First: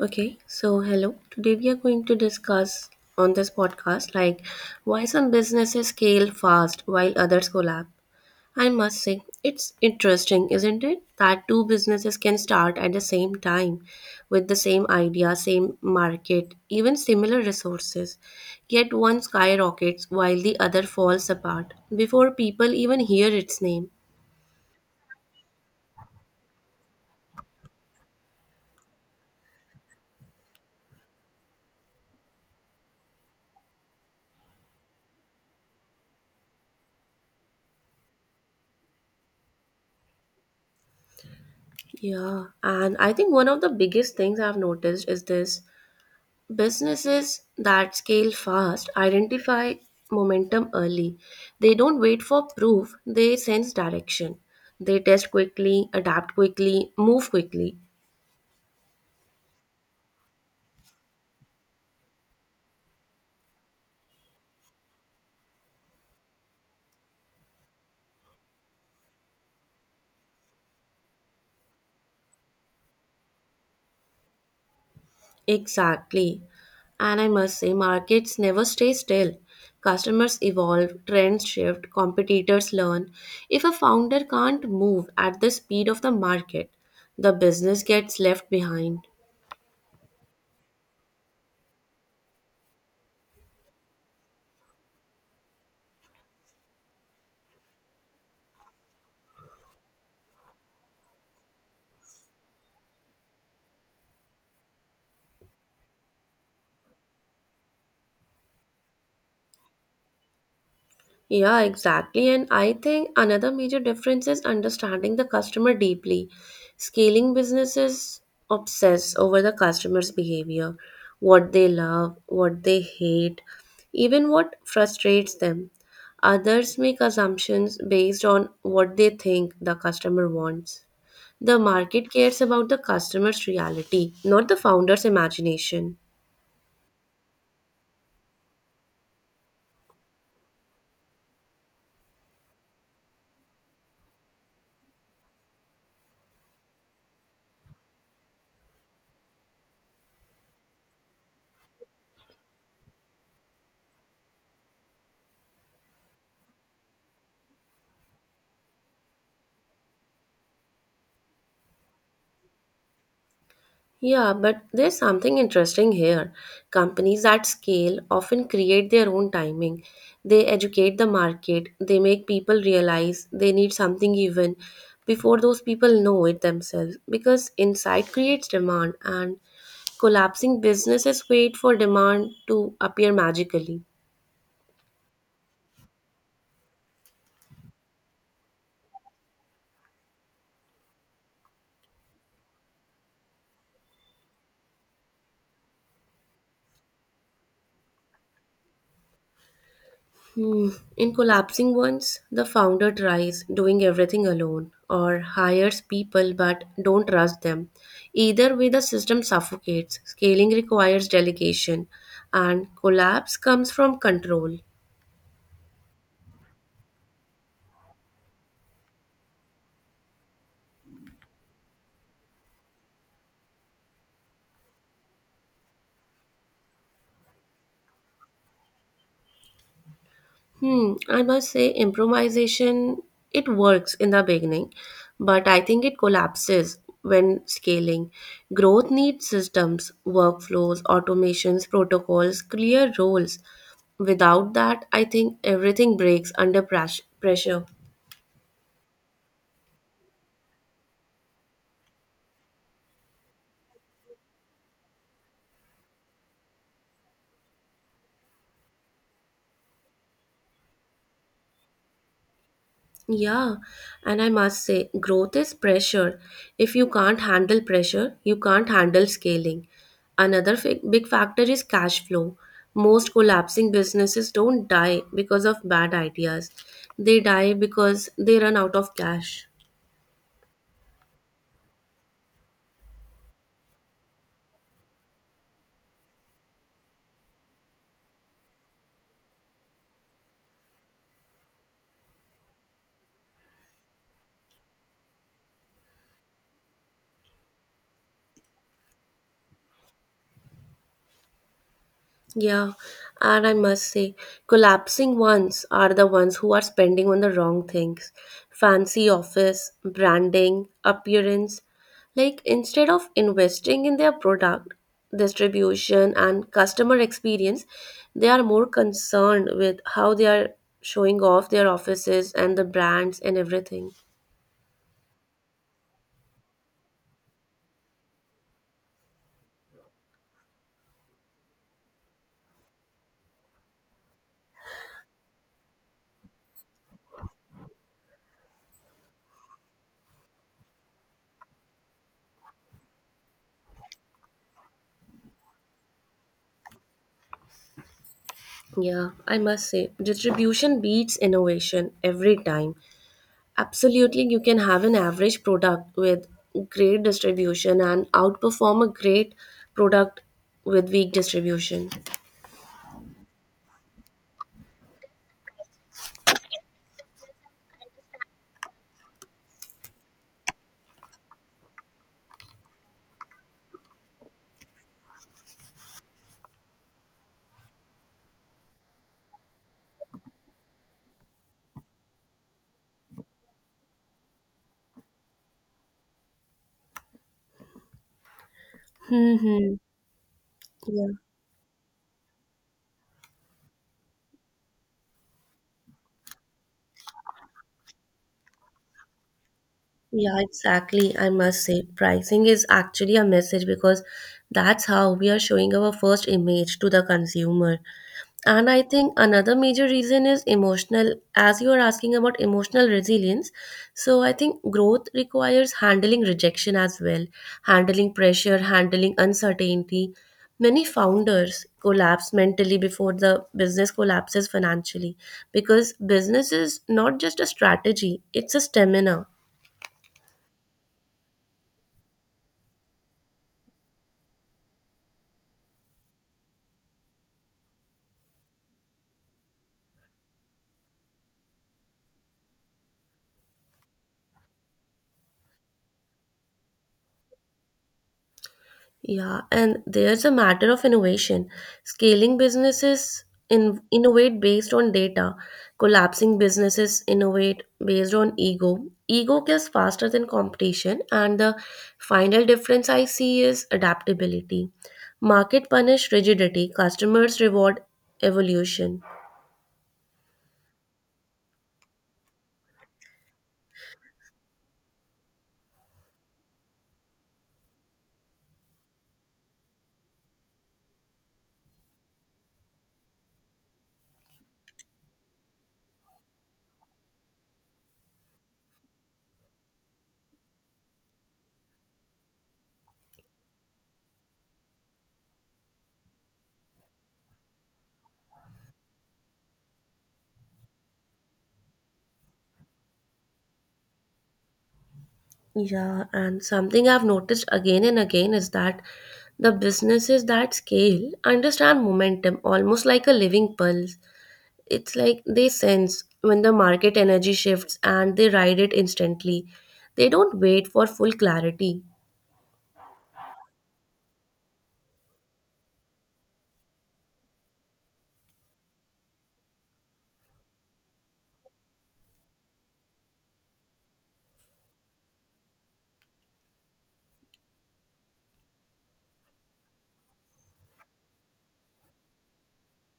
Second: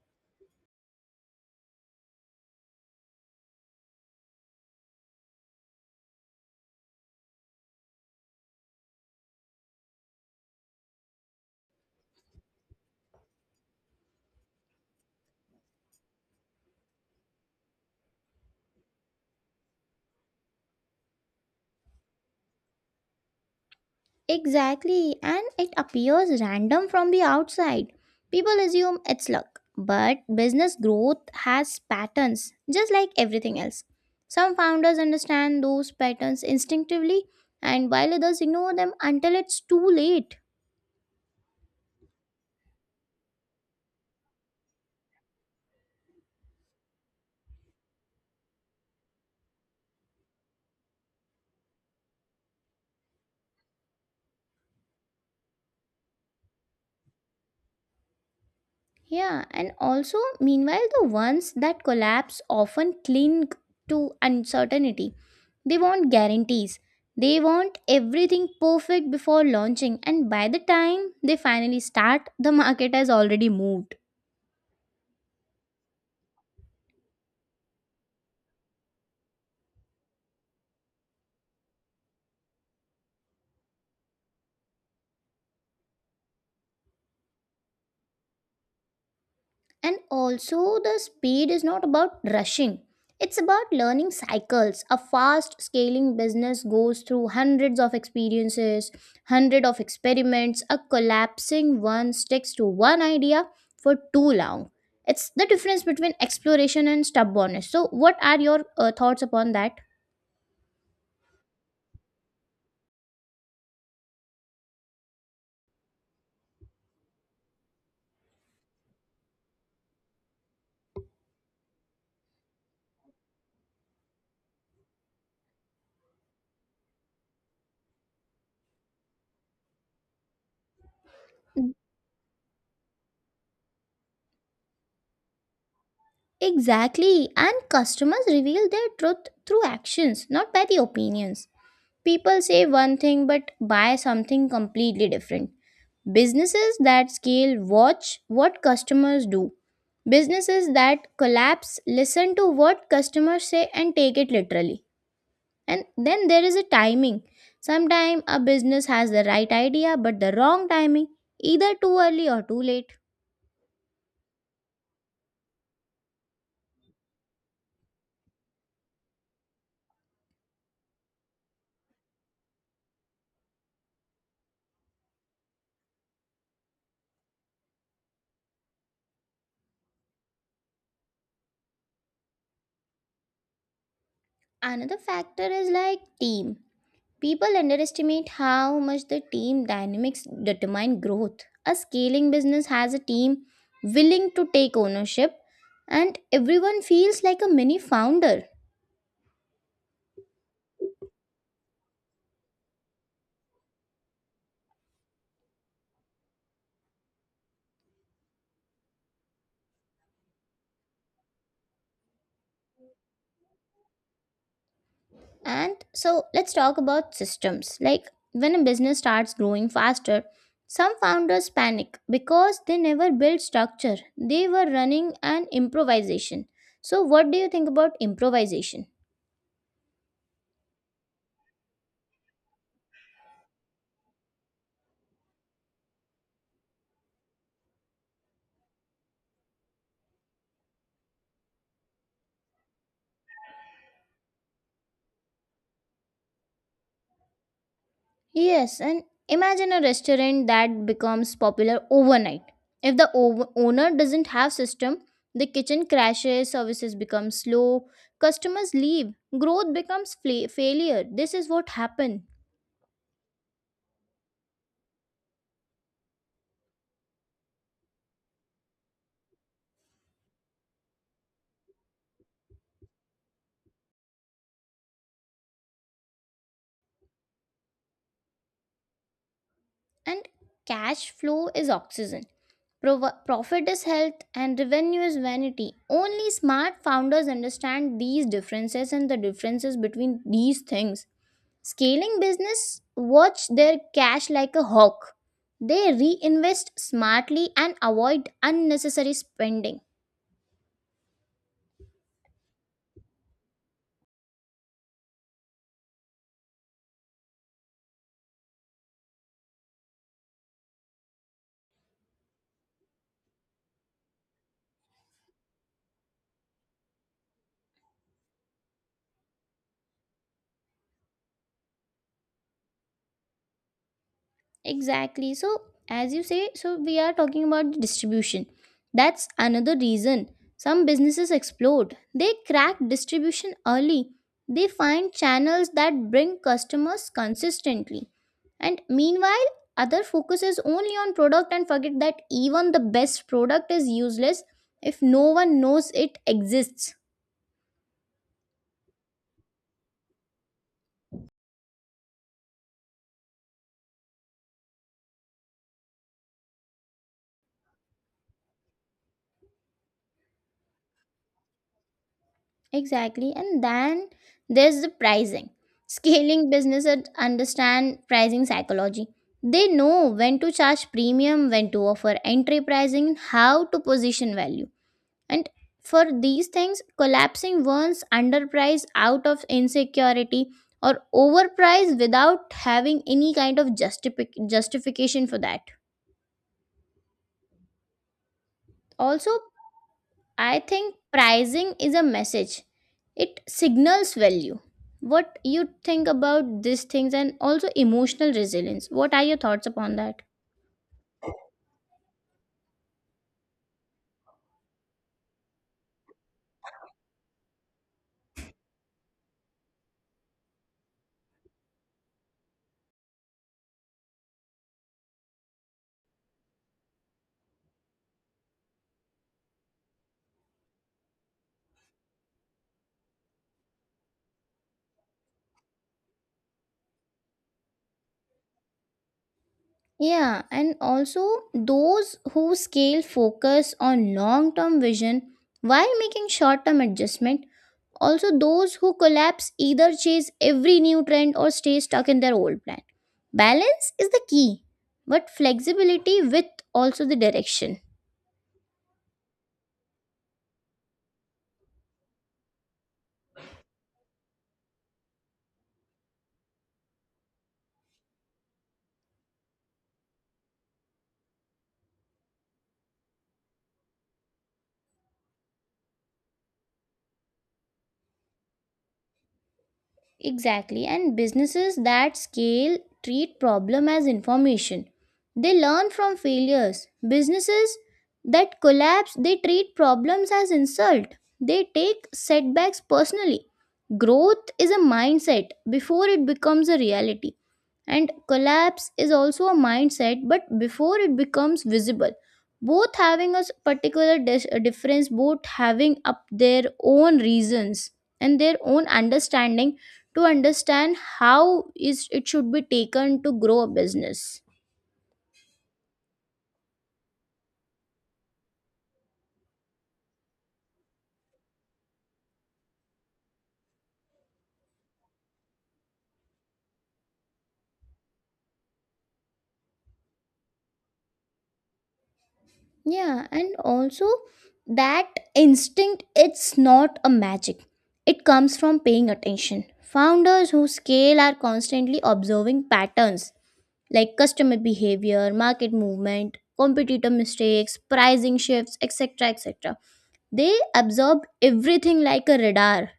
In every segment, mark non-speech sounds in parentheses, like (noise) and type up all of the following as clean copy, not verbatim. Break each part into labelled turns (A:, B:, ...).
A: Okay, so hello. Today we are going to discuss on this podcast, like, why some businesses scale fast while others collapse. I must say, it's interesting, isn't it? That two businesses can start at the same time with the same idea, same market, even similar resources. Yet one skyrockets while the other falls apart before people even hear its name.
B: Exactly, and it appears random from the outside. People assume it's luck, but business growth has patterns, just like everything else. Some founders understand those patterns instinctively, and while others ignore them until it's too late.
A: Yeah, and I think one of the biggest things I've noticed is this: businesses that scale fast identify momentum early. They don't wait for proof, they sense direction. They test quickly, adapt quickly, move quickly.
B: Yeah, and also, meanwhile, the ones that collapse often cling to uncertainty. They want guarantees. They want everything perfect before launching, and by the time they finally start, the market has already moved.
A: Exactly. And I must say, markets never stay still. Customers evolve, trends shift, competitors learn. If a founder can't move at the speed of the market, the business gets left behind.
B: And also, the speed is not about rushing, it's about learning cycles. A fast scaling business goes through hundreds of experiences, hundreds of experiments. A collapsing one sticks to one idea for too long. It's the difference between exploration and stubbornness. So, what are your thoughts upon that?
A: Yeah, exactly. And I think another major difference is understanding the customer deeply. Scaling businesses obsess over the customer's behavior, what they love, what they hate, even what frustrates them. Others make assumptions based on what they think the customer wants. The market cares about the customer's reality, not the founder's imagination.
B: Exactly, and customers reveal their truth through actions, not by the opinions. People say one thing but buy something completely different. Businesses that scale watch what customers do. Businesses that collapse listen to what customers say and take it literally. And then there is a timing. Sometimes a business has the right idea but the wrong timing, either too early or too late.
A: Yeah, but there's something interesting here. Companies at scale often create their own timing. They educate the market, they make people realize they need something even before those people know it themselves, because insight creates demand, and collapsing businesses wait for demand to appear magically.
B: Another factor is like team. People underestimate how much the team dynamics determine growth. A scaling business has a team willing to take ownership, and everyone feels like a mini founder.
A: Hmm. In collapsing ones, the founder tries doing everything alone or hires people but don't trust them. Either way, the system suffocates. Scaling requires delegation, and collapse comes from control.
B: And so, let's talk about systems. Like when a business starts growing faster, some founders panic because they never built structure, they were running an improvisation. So, what do you think about improvisation?
A: Hmm, I must say improvisation, it works in the beginning, but I think it collapses when scaling. Growth needs systems, workflows, automations, protocols, clear roles. Without that, I think everything breaks under pressure.
B: Yes, and imagine a restaurant that becomes popular overnight. If the owner doesn't have system, the kitchen crashes, services become slow, customers leave, growth becomes failure. This is what happened.
A: Yeah, and I must say, growth is pressure. If you can't handle pressure, you can't handle scaling. Another big factor is cash flow. Most collapsing businesses don't die because of bad ideas, they die because they run out of cash.
B: And cash flow is oxygen. Profit is health and revenue is vanity. Only smart founders understand these differences and the differences between these things. Scaling business watch their cash like a hawk. They reinvest smartly and avoid unnecessary spending.
A: Yeah, and I must say, collapsing ones are the ones who are spending on the wrong things. Fancy office, branding, appearance. Like, instead of investing in their product, distribution, and customer experience, they are more concerned with how they are showing off their offices and the brands and everything.
B: Exactly. So, as you say, so we are talking about the distribution. That's another reason some businesses explode. They crack distribution early. They find channels that bring customers consistently. And meanwhile, other focuses only on product and forget that even the best product is useless if no one knows it exists.
A: Yeah, I must say, distribution beats innovation every time. Absolutely, you can have an average product with great distribution and outperform a great product with weak distribution.
B: Exactly. And then there's the pricing. Scaling businesses understand pricing psychology. They know when to charge premium, when to offer entry pricing, and how to position value. And for these things, collapsing one's underprice out of insecurity or overpriced without having any kind of justification for that. Also,
A: Hmm. Hmm.
B: I think
A: Yeah.
B: pricing is a message, it signals value. What you think about these things, and also emotional resilience, what are your thoughts upon that?
A: Yeah, exactly. I must say, pricing is actually a message, because that's how we are showing our first image to the consumer. And I think another major reason is emotional, as you are asking about emotional resilience. So I think growth requires handling rejection as well, handling pressure, handling uncertainty. Many founders collapse mentally before the business collapses financially, because business is not just a strategy, it's a stamina.
B: Yeah, and also, those who scale focus on long term vision while making short term adjustment. Also those who collapse either chase every new trend or stay stuck in their old plan. Balance is the key, but flexibility with also the direction.
A: Yeah, and there's a matter of innovation. Scaling businesses innovate based on data, collapsing businesses innovate based on ego. Ego kills faster than competition, and the final difference I see is adaptability. Market punish rigidity, customers reward evolution.
B: Exactly. And businesses that scale treat problem as information. They learn from failures. Businesses that collapse, they treat problems as insult. They take setbacks personally. Growth is a mindset before it becomes a reality. And collapse is also a mindset, but before it becomes visible, both having a difference, both having up their own reasons and their own understanding to understand how is it should be taken to grow a business.
A: Yeah, and something I've noticed again and again is that the businesses that scale understand momentum almost like a living pulse. It's like they sense when the market energy shifts and they ride it instantly. They don't wait for full clarity.
B: Yeah, and also that instinct, it's not a magic. It comes from paying attention. Founders who scale are constantly observing patterns like customer behavior, market movement, competitor mistakes, pricing shifts, etc. etc. They absorb everything like a radar.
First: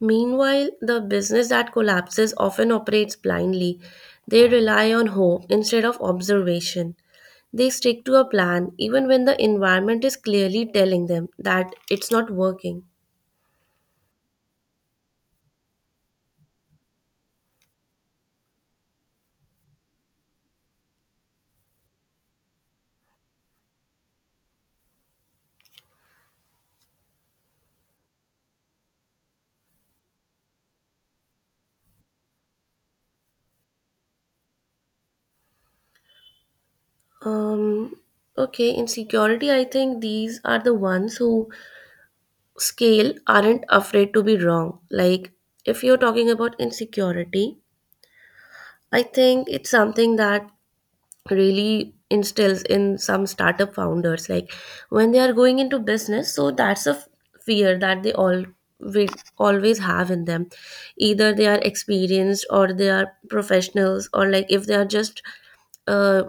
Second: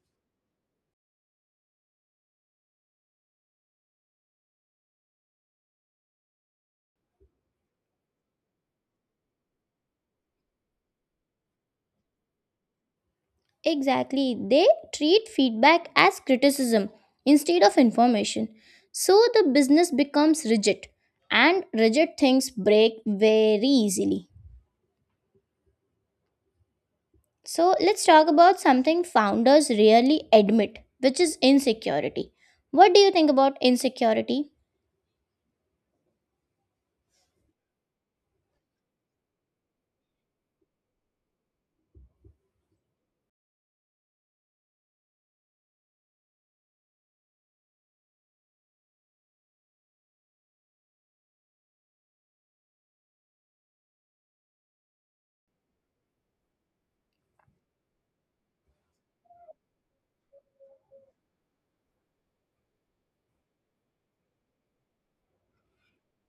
A: Meanwhile, the business that collapses often operates blindly. They rely on hope instead of observation. They stick to a plan even when the environment is clearly telling them that it's not working.
B: Exactly, they treat feedback as criticism instead of information. So the business becomes rigid, and rigid things break very easily. So let's talk about something founders rarely admit, which is insecurity. What do you think about insecurity?
A: Um, okay, in security, I think these are the ones who scale aren't afraid to be wrong. Like, if you're talking about insecurity, I think it's something that really instills in some startup founders. Like, when they are going into business, so that's a fear that they all will always have in them, either they are experienced or they are professionals, or like if they are just uh,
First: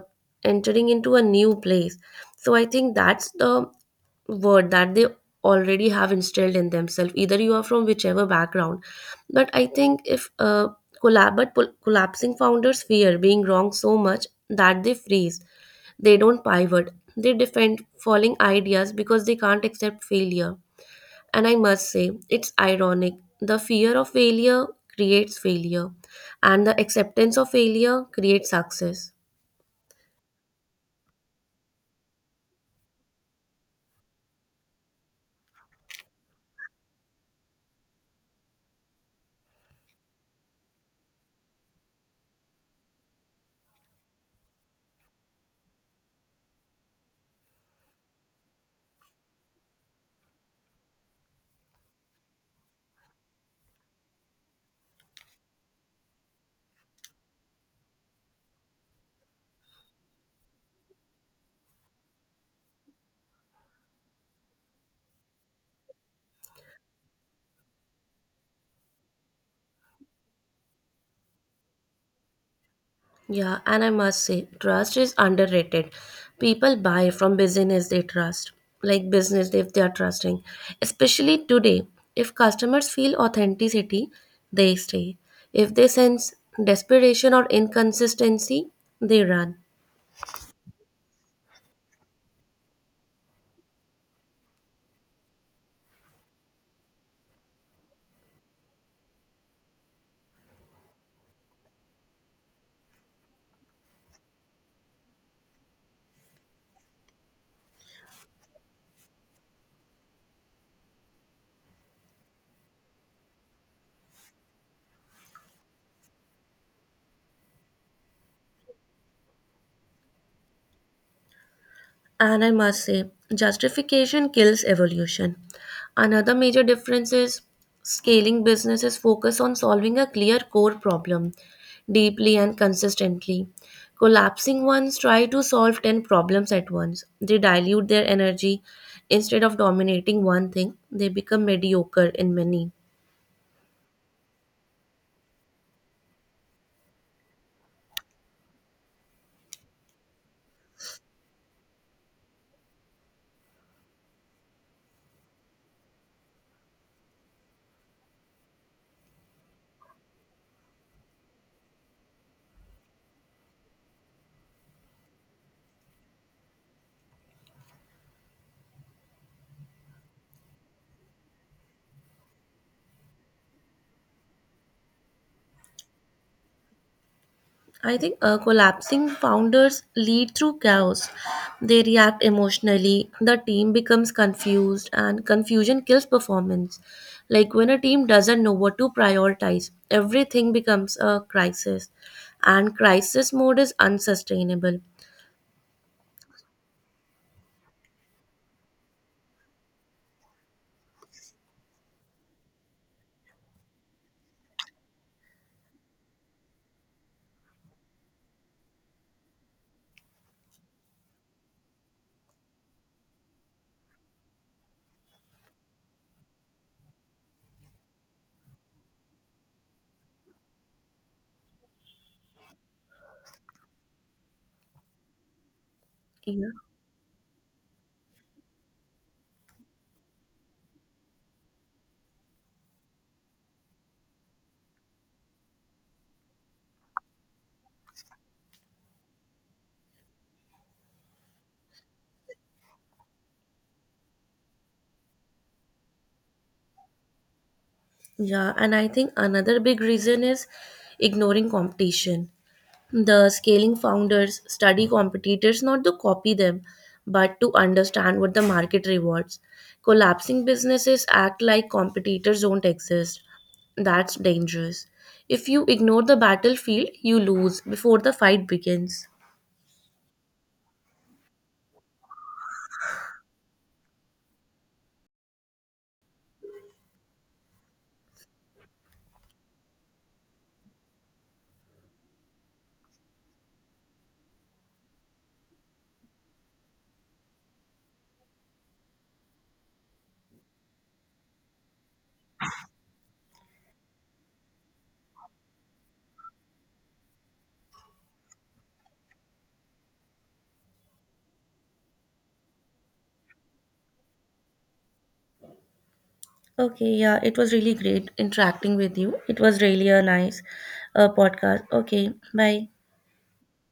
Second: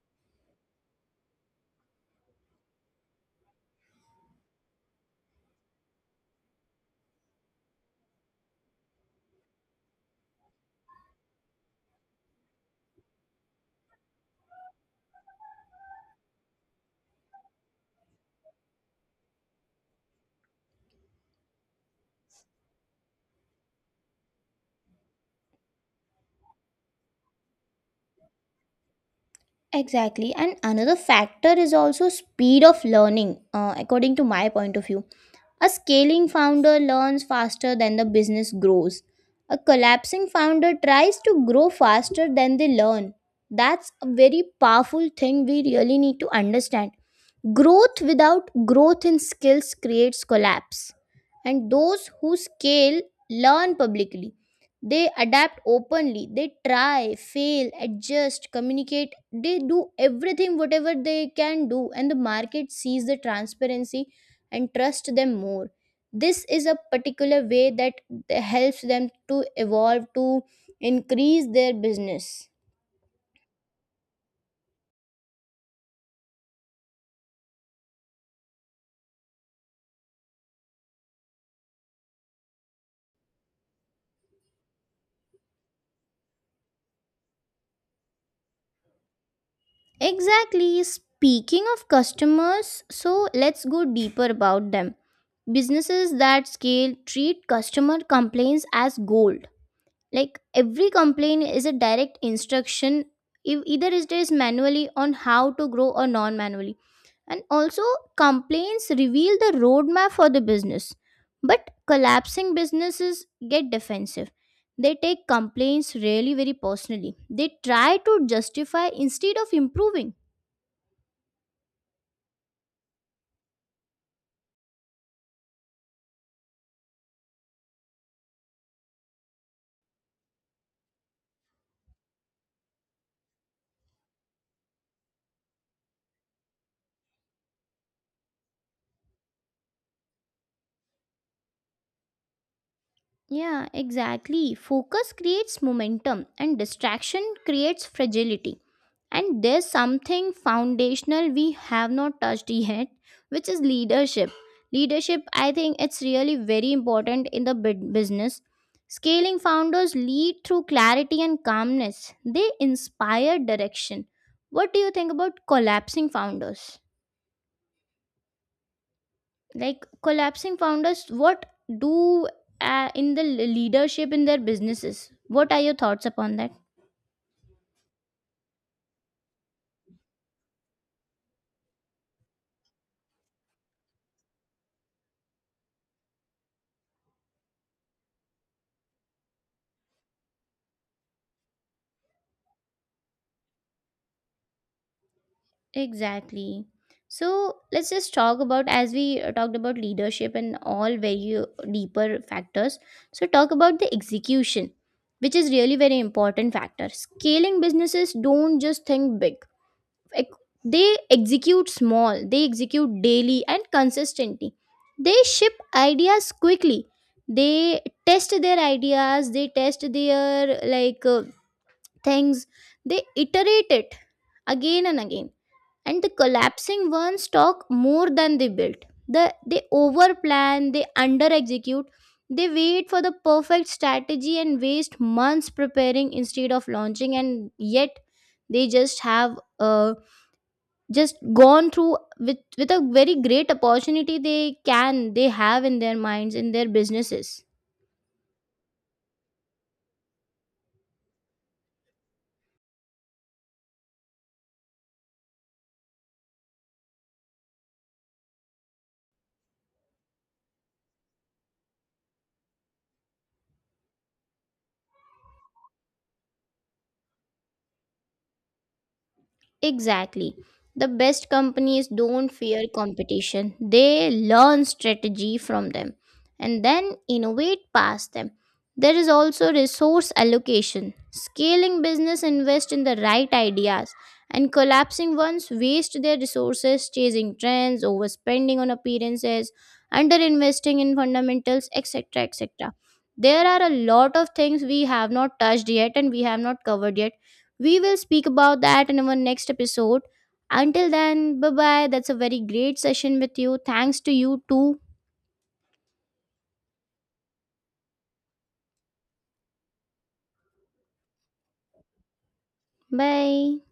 A: entering into a new place. So I think that's the word that they already have instilled in themselves, either you are from whichever background. But I think, if collapsing founders fear being wrong so much that they freeze, they don't pivot, they defend falling ideas because they can't accept failure. And I must say, it's ironic, the fear of failure creates failure, and the acceptance of failure creates success.
B: Exactly. And another factor is also speed of learning, according to my point of view. A scaling founder learns faster than the business grows. A collapsing founder tries to grow faster than they learn. That's a very powerful thing we really need to understand. Growth without growth in skills creates collapse, and those who scale learn publicly. They adapt openly, they try, fail, adjust, communicate. They do everything whatever they can do, and the market sees the transparency and trust them more. This is a particular way that helps them to evolve, to increase their business.
A: Yeah, and I must say, trust is underrated. People buy from business they trust, like business if they are trusting. Especially today, if customers feel authenticity, they stay. If they sense desperation or inconsistency, they run.
B: Exactly. Speaking of customers, so let's go deeper about them. Businesses that scale treat customer complaints as gold. Like every complaint is a direct instruction, if either it is manually on how to grow or non manually. And also, complaints reveal the roadmap for the business. But collapsing businesses get defensive. They take complaints really very personally. They try to justify instead of improving.
A: And I must say, justification kills evolution. Another major difference is scaling businesses focus on solving a clear core problem deeply and consistently. Collapsing ones try to solve 10 problems at once. They dilute their energy. Instead of dominating one thing, they become mediocre in many.
B: Yeah, exactly. Focus creates momentum and distraction creates fragility. And there's something foundational we have not touched (laughs) yet, which is leadership. Leadership, I think it's really very important in the business. Scaling founders lead through clarity and calmness, they inspire direction. What do you think about collapsing founders? Like collapsing founders, what do in the leadership in their businesses, what are your thoughts upon that?
A: I think collapsing founders lead through chaos. They react emotionally, the team becomes confused, and confusion kills performance. Like, when a team doesn't know what to prioritize, everything becomes a crisis, and crisis mode is unsustainable.
B: Exactly. So let's just talk about, as we talked about leadership and all, very deeper factors. So talk about the execution, which is really very important factor. Scaling businesses don't just think big, ec- they execute small, they execute daily and consistently. They ship ideas quickly, they test their ideas, they test their like things, they iterate it again and again, and the
A: Yeah.
B: collapsing ones talk more than they build. They over plan, they under execute. They wait for the perfect strategy and waste months preparing instead of launching, and yet they just have a, just gone through with a very great opportunity they can, they have in their minds in their businesses.
A: Yeah, and I think another big reason is ignoring competition. The scaling founders study competitors not to copy them, but to understand what the market rewards. Collapsing businesses act like competitors don't exist. That's dangerous. If you ignore the battlefield, you lose before the fight begins.
B: Exactly. The best companies don't fear competition. They learn strategy from them and then innovate past them. There is also resource allocation. Scaling business invest in the right ideas, and collapsing ones waste their resources chasing trends, overspending on appearances, underinvesting in fundamentals, etc. etc. There are a lot of things we have not touched yet and we have not covered yet. We will speak about that in our next episode. Until then, bye bye. That's a very great session with you. Thanks to you too.
A: Okay, yeah, it was really great interacting with you. It was really a nice podcast. Okay, bye.
B: Bye.